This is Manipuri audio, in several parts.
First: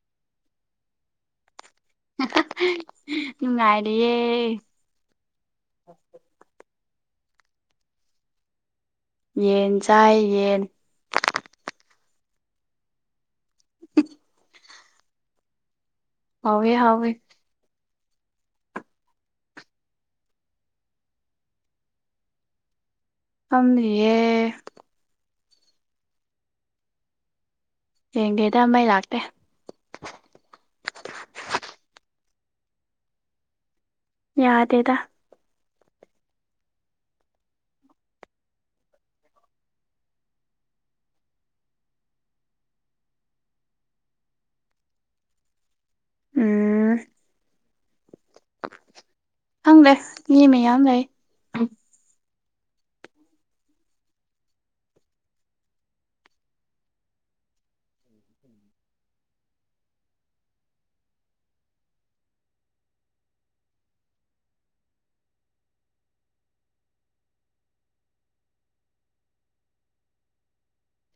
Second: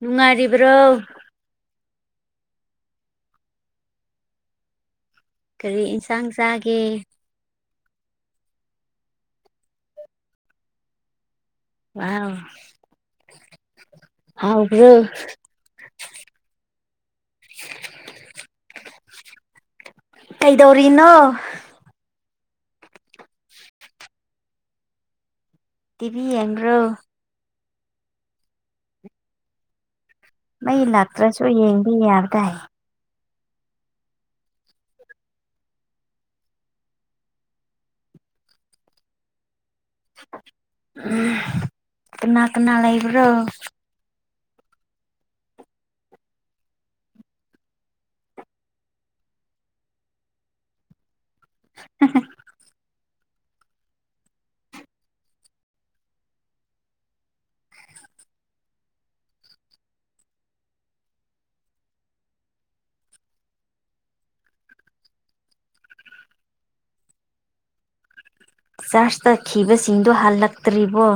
ꯅꯨꯡꯉꯥꯏꯔꯤꯕ꯭ꯔꯣ ꯅꯨꯡꯉꯥꯏꯔꯤꯑꯌꯦ ꯀꯔꯤ ꯏꯟꯁꯥꯡ ꯆꯥꯒꯦ ꯌꯦꯟ ꯆꯥꯏ ꯌꯦꯟ ꯑ ꯍꯥꯎꯕ꯭ꯔꯣ ꯍꯧꯋꯦ ꯍꯧꯋꯦ ꯀꯩꯗꯧꯔꯤꯅꯣ ꯑ ꯌꯦꯦ ꯇꯤꯚꯤ ꯌꯦꯡ꯭ꯔꯣ ꯌꯦꯡꯒꯦꯗ ꯃꯩ ꯂꯥꯛꯇꯦ ꯃꯩ ꯂꯥꯛꯇ꯭ꯔꯁꯨ ꯌꯦꯡꯕ ꯌꯥꯕꯗꯥꯏ ꯌꯥꯗꯦꯗ ꯎꯝ ꯀꯅꯥ ꯀꯅꯥ ꯂꯩ ꯂꯩꯕ꯭ꯔꯣ ꯎ ꯈꯪꯗꯦ ꯌꯦꯦꯝꯃꯦ ꯌꯥꯝ ꯂꯩ ꯆꯥꯔꯆ ꯇꯛꯈꯤꯕꯁꯤꯡꯗꯨꯣ ꯍꯜꯂꯛꯇ꯭ꯔꯤꯕꯣ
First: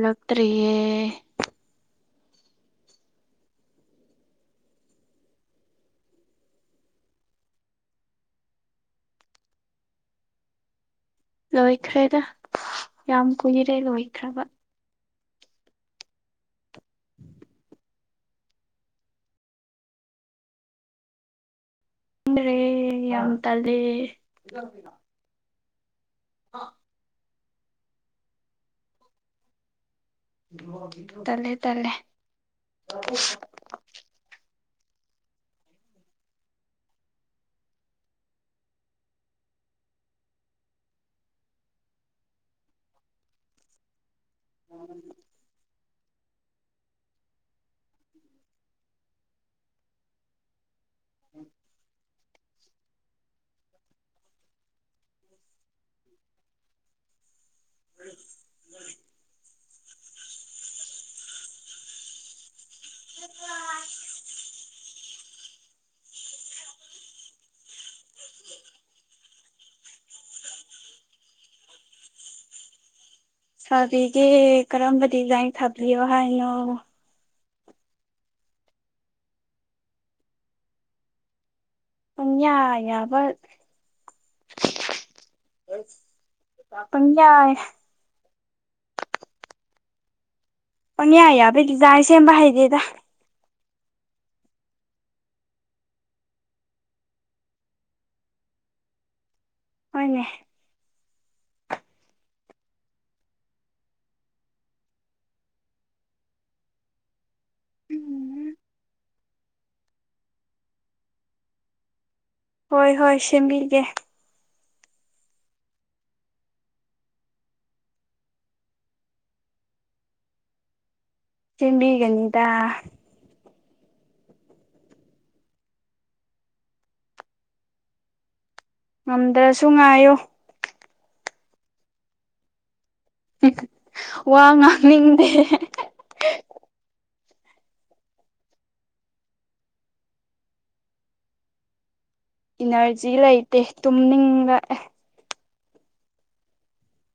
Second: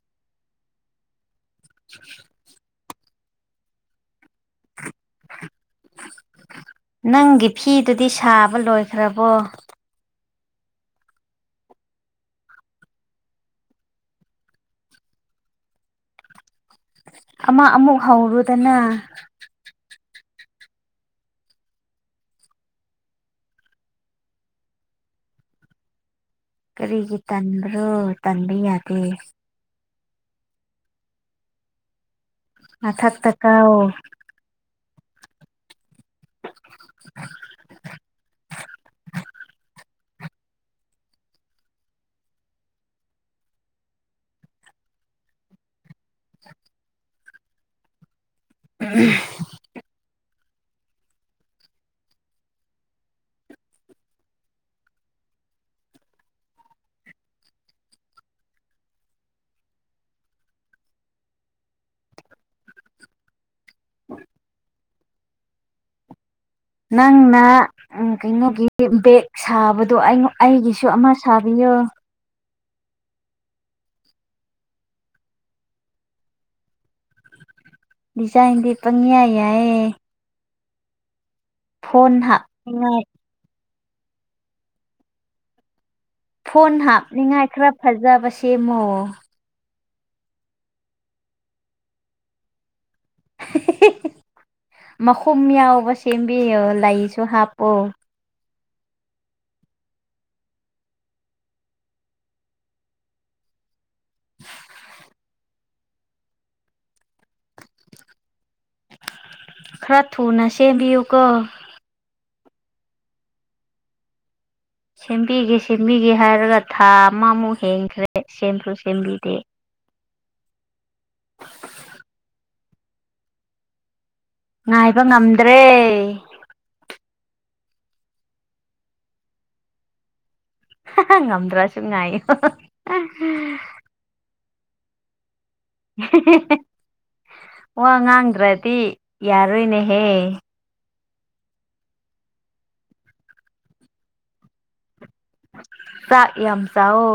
ꯂꯛꯇꯔꯤꯌꯦ [unintelligible] ꯅꯪꯒꯤ ꯐꯤꯗꯨꯗꯤ ꯁꯥꯕ ꯂꯣꯏꯈ꯭ꯔꯕꯣ ꯂꯣꯏꯈ꯭ꯔꯦꯗ ꯌꯥꯝ ꯀꯨꯏꯔꯦ ꯂꯣꯏꯈ꯭ꯔꯕ ꯑꯃ ꯑꯃꯨꯛ ꯍꯧꯔꯨꯗꯅ ꯏꯦ ꯌꯥꯝ ꯇ ꯂꯩꯦ ꯀꯔꯤꯒꯤ ꯇꯟꯕ꯭ꯔꯣ ꯇꯟꯕ ꯌꯥꯗꯦ ꯇꯂꯦ ꯇꯂꯦ ꯃ ꯊꯥꯛ ꯇ ꯀ ꯎꯝ ꯎꯝ ꯎꯝ [unintelligible] [inaudible] ꯅꯪꯅ ꯎꯝ ꯀꯩꯅꯣꯒꯤ ꯕꯦꯛ ꯁꯥꯕꯗꯣ ꯑꯩꯉꯣꯟ ꯑꯩꯒꯤꯁꯨ ꯑꯃ ꯁꯥꯕꯤꯌꯣ ꯁꯥꯕꯤꯒꯦ ꯀꯔꯝꯕ ꯗꯤꯖꯥꯏꯟ ꯁꯥꯕꯤꯌꯣ ꯍꯥꯏꯅꯣ ꯗꯤꯖꯥꯏꯟꯗꯤ ꯄꯪꯌꯥ ꯌꯥꯏꯌꯦ ꯐꯣꯟ ꯄꯪꯌꯥ ꯍꯥꯞꯅꯤꯡꯉꯥꯏ ꯌꯥꯕ ꯐꯣꯟ ꯪ ꯄꯪꯌꯥ ꯍꯥꯞꯅꯤꯡꯉꯥꯏ ꯌꯥꯏ ꯈꯔ ꯐꯖꯕ ꯁꯦꯝꯃꯣ ꯄꯪꯌꯥ ꯌꯥꯕꯩ ꯗꯤꯖꯥꯏꯟ ꯁꯦꯝꯕ ꯍꯩꯇꯦꯗ ꯃꯈꯨꯝ ꯌꯥꯎꯕ ꯁꯦꯝꯕꯤꯌꯣ ꯂꯩꯁꯨ ꯍꯥꯞꯄꯣ ꯍꯣꯏꯅꯦ [unintelligible] ꯈꯔ ꯊꯨꯅ ꯁꯦꯝꯕꯤꯌꯨꯀꯣ ꯍꯣꯏ ꯍꯣꯏ ꯁꯦꯝꯕꯤꯒꯦ ꯁꯦꯝꯕꯤꯒꯦ ꯁꯦꯝꯕꯤꯒꯦ ꯍꯥꯏꯔꯒ ꯊꯥ ꯑꯃꯃꯨꯛ ꯍꯦꯟꯈ꯭ꯔꯦ ꯁꯦꯝꯁꯨ ꯁꯦꯝꯕꯤꯗꯦ ꯁꯦꯝꯕꯤꯒꯅꯤꯗ ꯉꯥꯏꯕ ꯉꯝꯗ꯭ꯔꯦ ꯉꯝꯗ꯭ꯔꯁꯨ ꯉꯥꯏꯌꯣ ꯉꯝꯗ꯭ꯔꯥꯁꯨ ꯉꯥꯌꯣ ꯋꯥ ꯉꯥꯡꯅꯤꯡꯗꯦ ꯋꯥ ꯉꯥꯡꯗ꯭ꯔꯗꯤ ꯌꯥꯔꯣꯏꯅꯦꯍꯦ ꯏꯅꯔꯖꯤ ꯂꯩꯇꯦ ꯇꯨꯝꯅꯤꯡꯉꯛꯑꯦ ꯆꯥꯛ ꯌꯥꯝ ꯆꯥꯎꯑꯣ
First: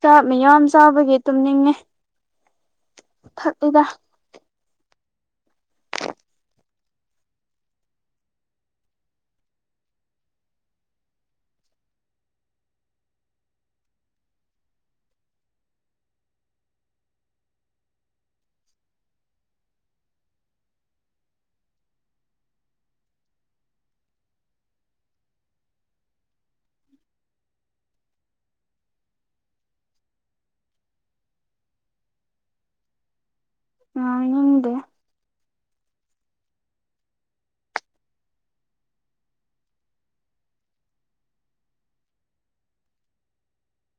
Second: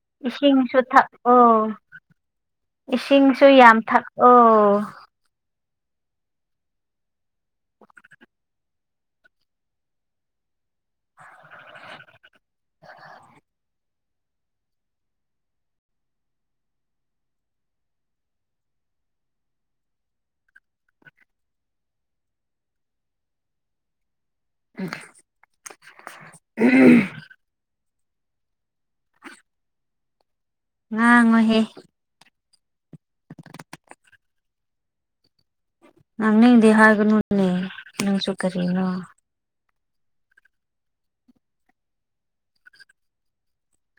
ꯆꯥꯛ ꯃꯌꯥꯝ ꯏꯁꯤꯡꯁꯨ ꯆꯥꯕꯒꯤ ꯊꯛꯑꯣ ꯇꯨꯝꯅꯤꯡꯉꯦ ꯏꯁꯤꯡꯁꯨ ꯌꯥꯝ ꯊꯛꯏꯗ ꯊꯛꯑꯣ [unintelligible] [unintelligible] ꯉꯥꯡꯉꯣꯍꯦ ꯉꯥꯡꯅꯤꯡꯗꯦ ꯉꯥꯡꯅꯤꯡꯗꯦ ꯍꯥꯏꯒꯅꯨꯅꯦ ꯅꯪꯁꯨ ꯀꯔꯤꯅꯣ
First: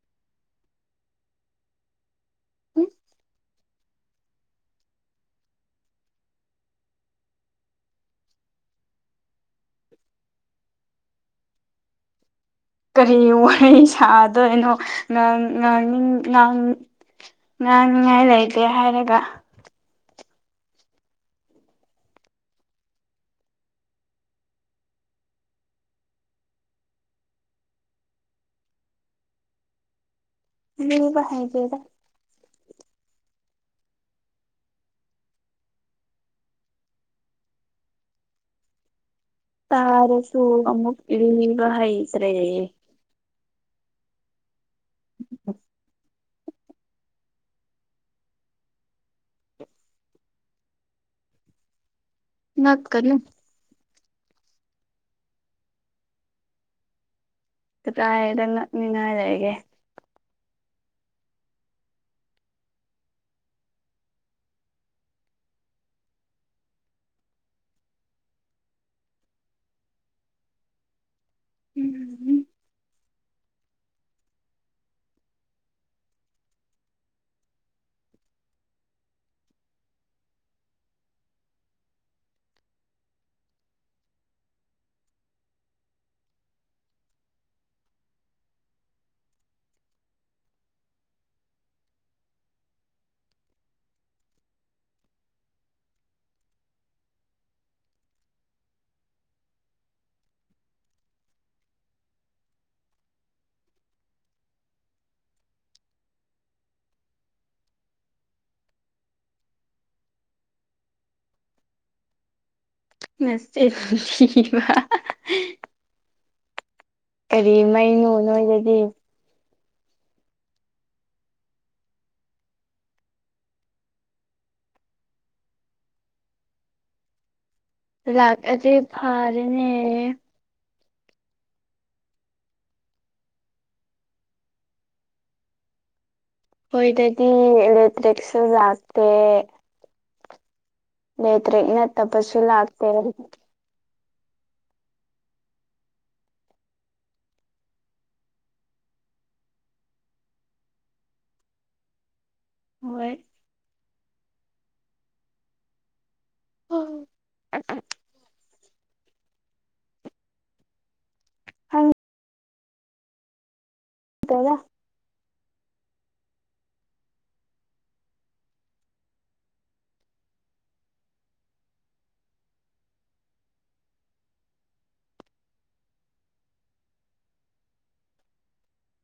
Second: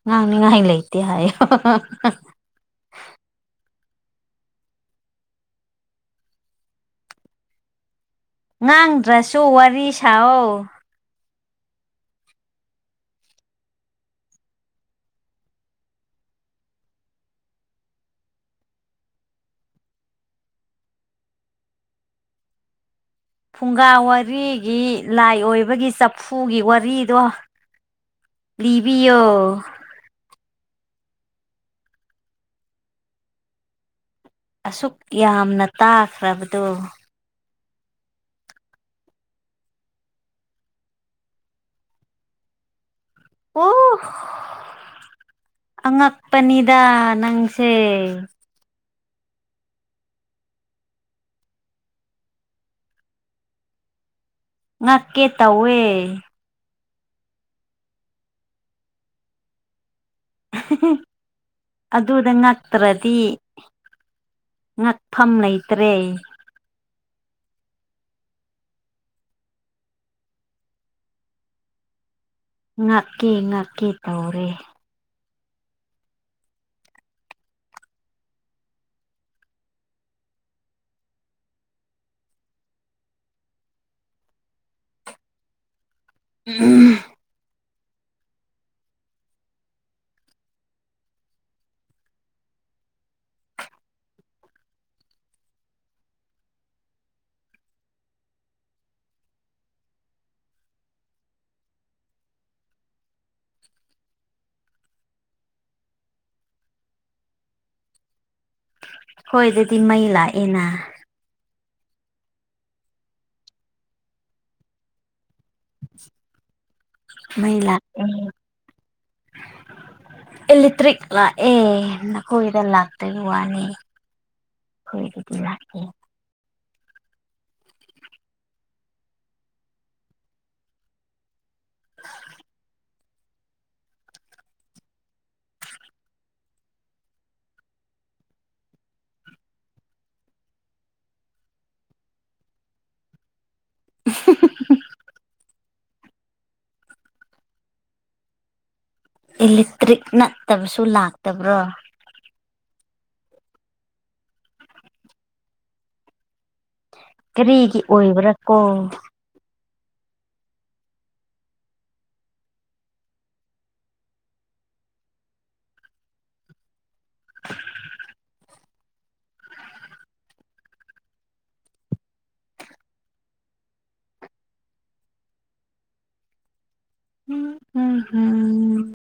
ꯉꯥꯡꯅꯤꯉꯥꯏ ꯂꯩꯇꯦ ꯍꯥꯏꯌꯣ [inaudible] ꯉꯥꯡꯗ꯭ꯔꯁꯨ ꯋꯥꯔꯤ ꯁꯥꯎꯑꯣ ꯀꯔꯤ ꯋꯥꯔꯤ ꯁꯥꯗꯣꯏꯅꯣ ꯉꯥꯡ ꯉꯥꯡꯅꯤꯡ ꯉꯥꯡ ꯉꯥꯡꯅꯤꯉꯥꯏ ꯂꯩꯇꯦ ꯍꯥꯏꯔꯒ ꯐꯨꯡꯒꯥ ꯋꯥꯔꯤꯒꯤ ꯂꯥꯏ ꯑꯣꯏꯕꯒꯤ ꯆꯐꯨꯒꯤ ꯋꯥꯔꯤꯗꯣ ꯂꯤꯕꯤꯌꯣ ꯂꯤꯕ ꯍꯩꯇꯦꯗ ꯑꯁꯨꯛ ꯌꯥꯝꯅ ꯇꯥꯈ꯭ꯔꯕꯗꯣ ꯇꯥꯔꯁꯨ ꯑꯃꯨꯛ ꯂꯤꯕ ꯍꯩꯇ꯭ꯔꯦ ꯑꯣ ꯑꯉꯛꯄꯅꯤꯗ ꯅꯪꯁꯦ ꯉꯛꯀꯅꯨ ꯉꯛꯀꯦ ꯇꯧꯋꯦ ꯀꯗꯥꯏꯗ ꯉꯛꯅꯤꯡꯉꯥꯏ ꯂꯩꯒꯦ ꯑꯗꯨꯗ ꯉꯛꯇ꯭ꯔꯗꯤ ꯉꯛꯐꯝ ꯂꯩꯇ꯭ꯔꯦ [unintelligible] ꯉꯥꯛꯀꯦ ꯉꯥꯛꯀꯦ ꯇꯧꯔꯦ [inaudible] ꯈꯣꯏꯗꯗꯤ ꯃꯩ ꯂꯥꯛꯑꯦꯅ [unintelligible] ꯀꯔꯤ ꯃꯩ ꯂꯥꯛ ꯃꯩꯅꯣ ꯅꯣꯏꯗꯗꯤ ꯏꯂꯦꯛꯇ꯭ꯔꯤꯛ ꯂꯥꯛꯑꯦ ꯅꯈꯣꯏꯗ ꯂꯥꯛꯇꯕꯩ ꯋꯥꯅꯤ ꯑꯈꯣꯏꯒꯤꯗꯤ ꯂꯥꯛꯑꯦ ꯂꯥꯛꯑꯗꯤ ꯐꯔꯅꯦ ꯑꯈꯣꯏꯗꯗꯤ ꯏꯂꯦꯛꯇ꯭ꯔꯤꯛꯁꯨ ꯂꯥꯛꯇꯦ ꯂꯦꯛꯇ꯭ꯔꯤꯛ ꯅꯠꯇꯕꯁꯨ ꯂꯥꯛꯇꯦ [inaudible] ꯏꯂꯦꯛꯇ꯭ꯔꯤꯛ ꯅꯠꯇꯕꯁꯨ ꯂꯥꯛꯇꯕ꯭ꯔꯣ ꯍꯣꯏ ꯍꯣꯏ ꯀꯔꯤꯒꯤ ꯑꯣꯏꯕꯔꯥꯀꯣ [unintelligible] [unintelligible] [unintelligible] [inaudible]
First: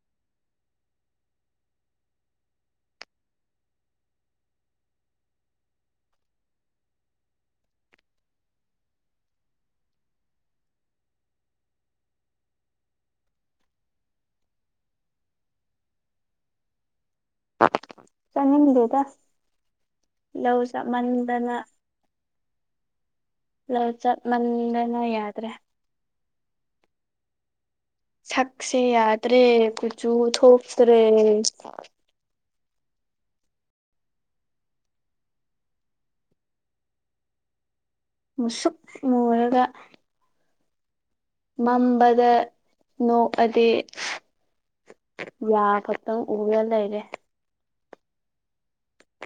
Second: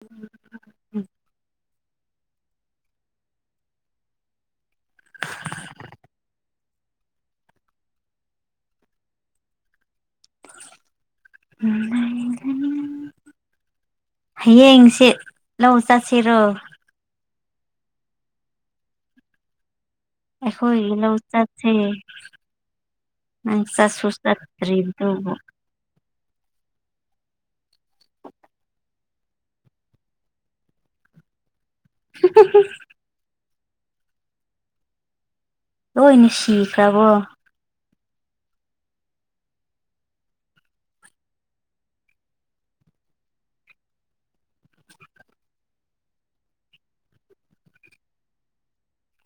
[inaudible] ꯍꯌꯦꯡꯁꯤ ꯂꯧ ꯆꯠꯁꯤꯔꯣ ꯆꯠꯅꯤꯡꯗꯦꯗ ꯂꯧ ꯑꯩꯈꯣꯏꯒꯤ ꯂꯧ ꯆꯞꯃꯟꯗꯅ ꯆꯠꯁꯦ ꯅꯪ ꯂꯧ ꯆꯠꯁꯨ ꯆꯠꯃꯟꯗꯅ ꯆꯠꯇ꯭ꯔꯤꯕꯗꯨꯕꯨ ꯌꯥꯗ꯭ꯔꯦ ꯁꯛꯁꯦ ꯌꯥꯗ꯭ꯔꯦ ꯀꯨꯆꯨ ꯊꯣꯛꯇ꯭ꯔꯦ꯫ [inaudible] ꯂꯣꯏꯅꯦ ꯁꯤꯈ꯭ꯔꯕꯣ ꯃꯨꯁꯨꯛ ꯃꯨꯔꯒ ꯃꯝꯕꯗ ꯅꯣꯛꯑꯗꯤ ꯌꯥ ꯈꯛꯇꯪ ꯎꯔ ꯂꯩꯔꯦ꯫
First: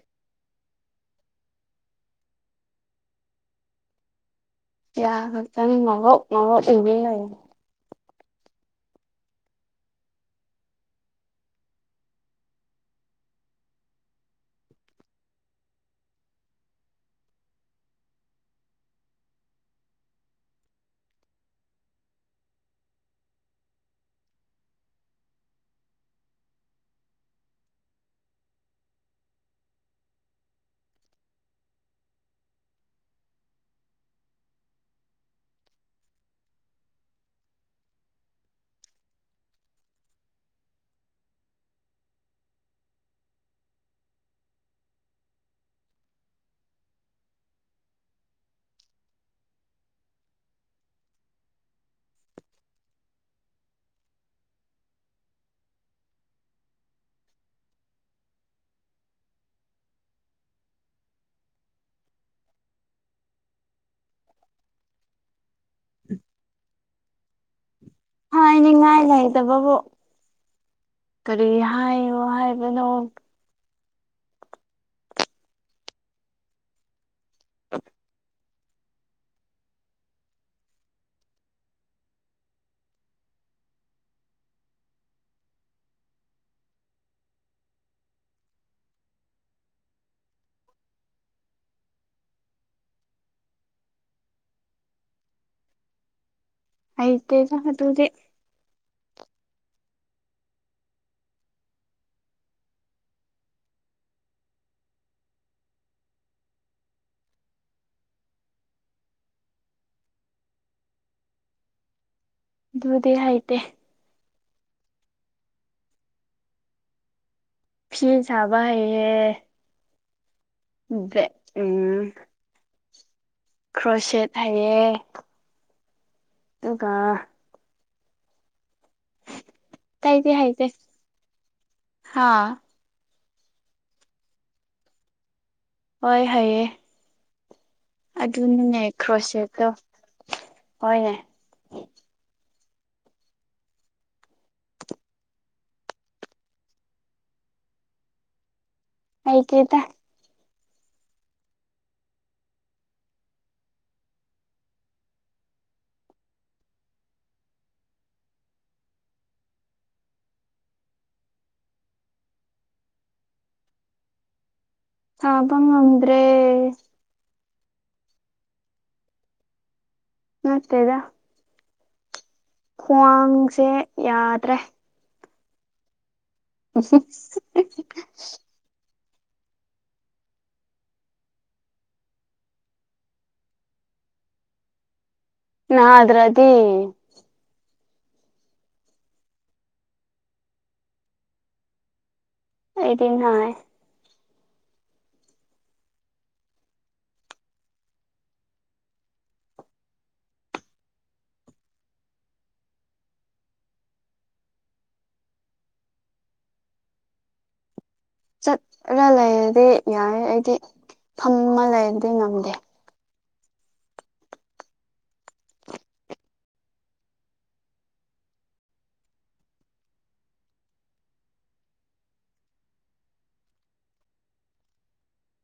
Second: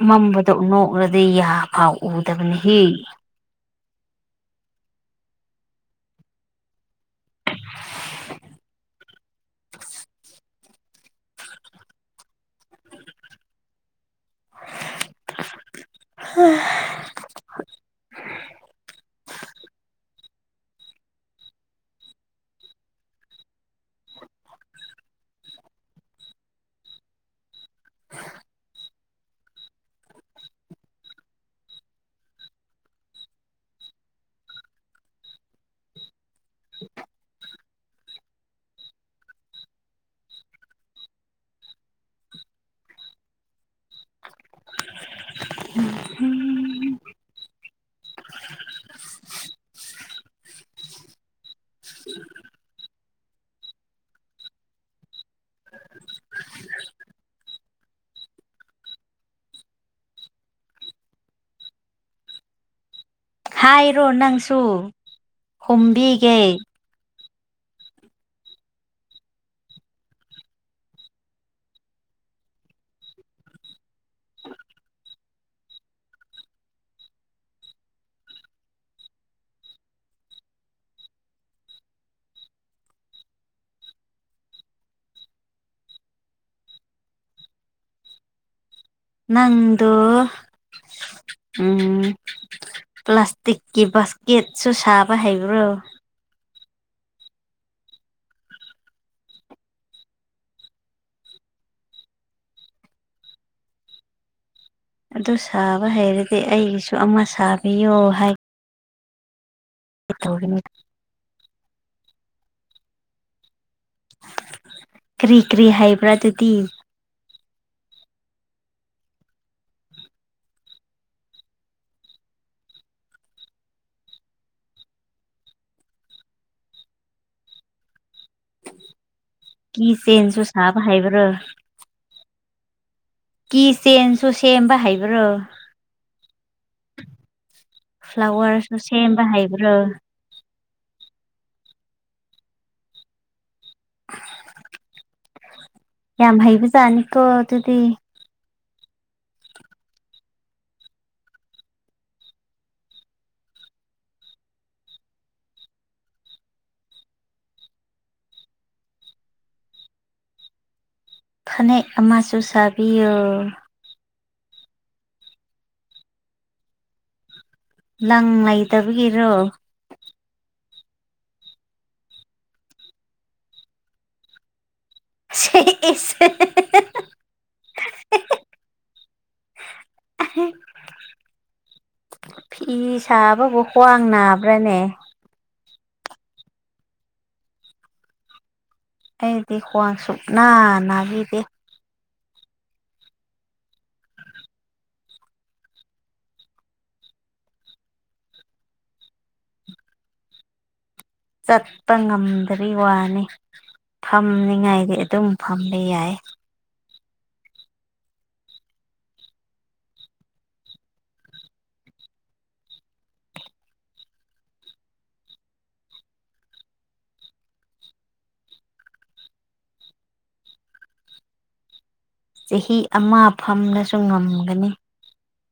ꯃꯝꯕꯗ ꯅꯣꯛꯂꯗꯤ ꯌꯥꯐꯥꯎ ꯎꯗꯕꯅꯤ ꯍꯦ ꯌꯥ ꯈꯛꯇꯪ ꯉꯧꯔꯣꯛ ꯉꯧꯔꯣꯛ ꯎꯒꯩ ꯂꯩꯌꯦ [unintelligible] ꯍꯥ [inaudible] ꯍꯥꯏꯔꯣ ꯅꯪꯁꯨ ꯍꯨꯝꯕꯤꯒꯦ ꯍꯥꯏ ꯍꯥꯏꯅꯤꯡꯉꯥꯏ ꯂꯩꯇꯕꯕꯨ ꯀꯔꯤ ꯍꯥꯏꯌꯣ ꯍꯥꯏꯕꯅꯣ ꯑ ꯅꯪꯗꯨ ꯎꯝ ꯄ꯭ꯂꯥꯁꯇꯤꯛꯀꯤ ꯕꯥꯁꯀꯦꯠꯁꯨ ꯁꯥꯕ ꯍꯩꯕ꯭ꯔꯣ ꯑꯥꯏꯗ ꯆ ꯇꯨꯗꯤ ꯑꯗꯨ ꯁꯥꯕ ꯍꯩꯔꯗꯤ ꯑꯩꯒꯤꯁꯨ ꯑꯃ ꯁꯥꯕꯤꯌꯣ ꯍꯥꯏ ꯇꯅꯤ ꯑꯗꯨꯕꯨꯗꯦꯔ ꯍꯥꯏꯥꯏꯇꯦ ꯀ꯭ꯔꯤ ꯀ꯭ꯔꯤ ꯍꯥꯏꯕ꯭ꯔꯥ ꯑꯗꯨꯗꯤ ꯐꯤꯤꯟ ꯁꯕ ꯍꯥꯏꯩꯍꯦ ꯏꯗ꯭ꯔꯦ ꯎꯝ ꯀ꯭ꯔꯣꯁꯦꯠ ꯍꯥꯏꯌꯦꯦ ꯑꯗꯨꯒ ꯀ ꯆꯦꯟꯁꯨ ꯁꯥꯕ ꯍꯥꯏꯕ꯭ꯔꯥ ꯍꯥꯥ ꯀꯤ ꯆꯦꯟꯁꯨ ꯁꯦꯝꯕ ꯍꯩꯕ꯭ꯔꯣ ꯍꯣꯏ ꯍꯥꯏꯩꯑ ꯐ꯭ꯂꯥꯋꯔꯁꯨ ꯑꯗꯨꯅꯅꯦ ꯁꯦꯝꯕ ꯀ꯭ꯔꯣꯁ ꯆꯦꯠꯇꯣ ꯍꯩꯕ꯭ꯔꯣ ꯍꯅꯦ ꯌꯥꯝ ꯍꯩꯕꯖꯥꯠꯅꯤꯀꯣ ꯑꯗꯨꯗꯤ ꯑꯩ ꯀꯦꯗ ꯐꯅꯦꯛ ꯑꯃꯁꯨ ꯁꯥꯕꯤꯌꯨ ꯁꯥꯕ ꯉꯝꯗ꯭ꯔꯦ ꯂꯪ ꯂꯩꯇꯕꯒꯤꯔꯣ ꯅꯥꯇꯦꯗꯥ ꯈ꯭ꯋꯥꯡꯁꯦ ꯌꯥꯗ꯭ꯔꯦ [unintelligible] ꯑꯁ [unintelligible] ꯐꯤ ꯁꯥꯕꯕꯨ ꯈ꯭ꯋꯥꯡ ꯅꯥꯕ꯭ꯔꯥꯅꯦ ꯅꯗ꯭ꯔꯗꯤ ꯑꯩꯗꯤ ꯈ꯭ꯋꯥꯡ ꯁꯨꯛꯅꯥ ꯅꯥꯕꯤꯗꯦ ꯑꯩꯗꯤ ꯅꯥꯏ ꯆꯠꯄ ꯉꯝꯗꯔꯤ ꯋꯥꯅꯤ ꯐꯝꯅꯤꯉꯥꯏꯗꯤ ꯑꯗꯨꯝ ꯐꯝꯕ ꯌꯥꯏ ꯆꯠꯂ ꯂꯩꯔꯗꯤ ꯌꯥꯏ ꯑꯩꯗꯤ ꯐꯝꯃ ꯂꯩꯔꯗꯤ ꯉꯝꯗꯦ ꯆꯍꯤ ꯑꯃ ꯐꯝꯂꯁꯨ ꯉꯝꯒꯅꯤ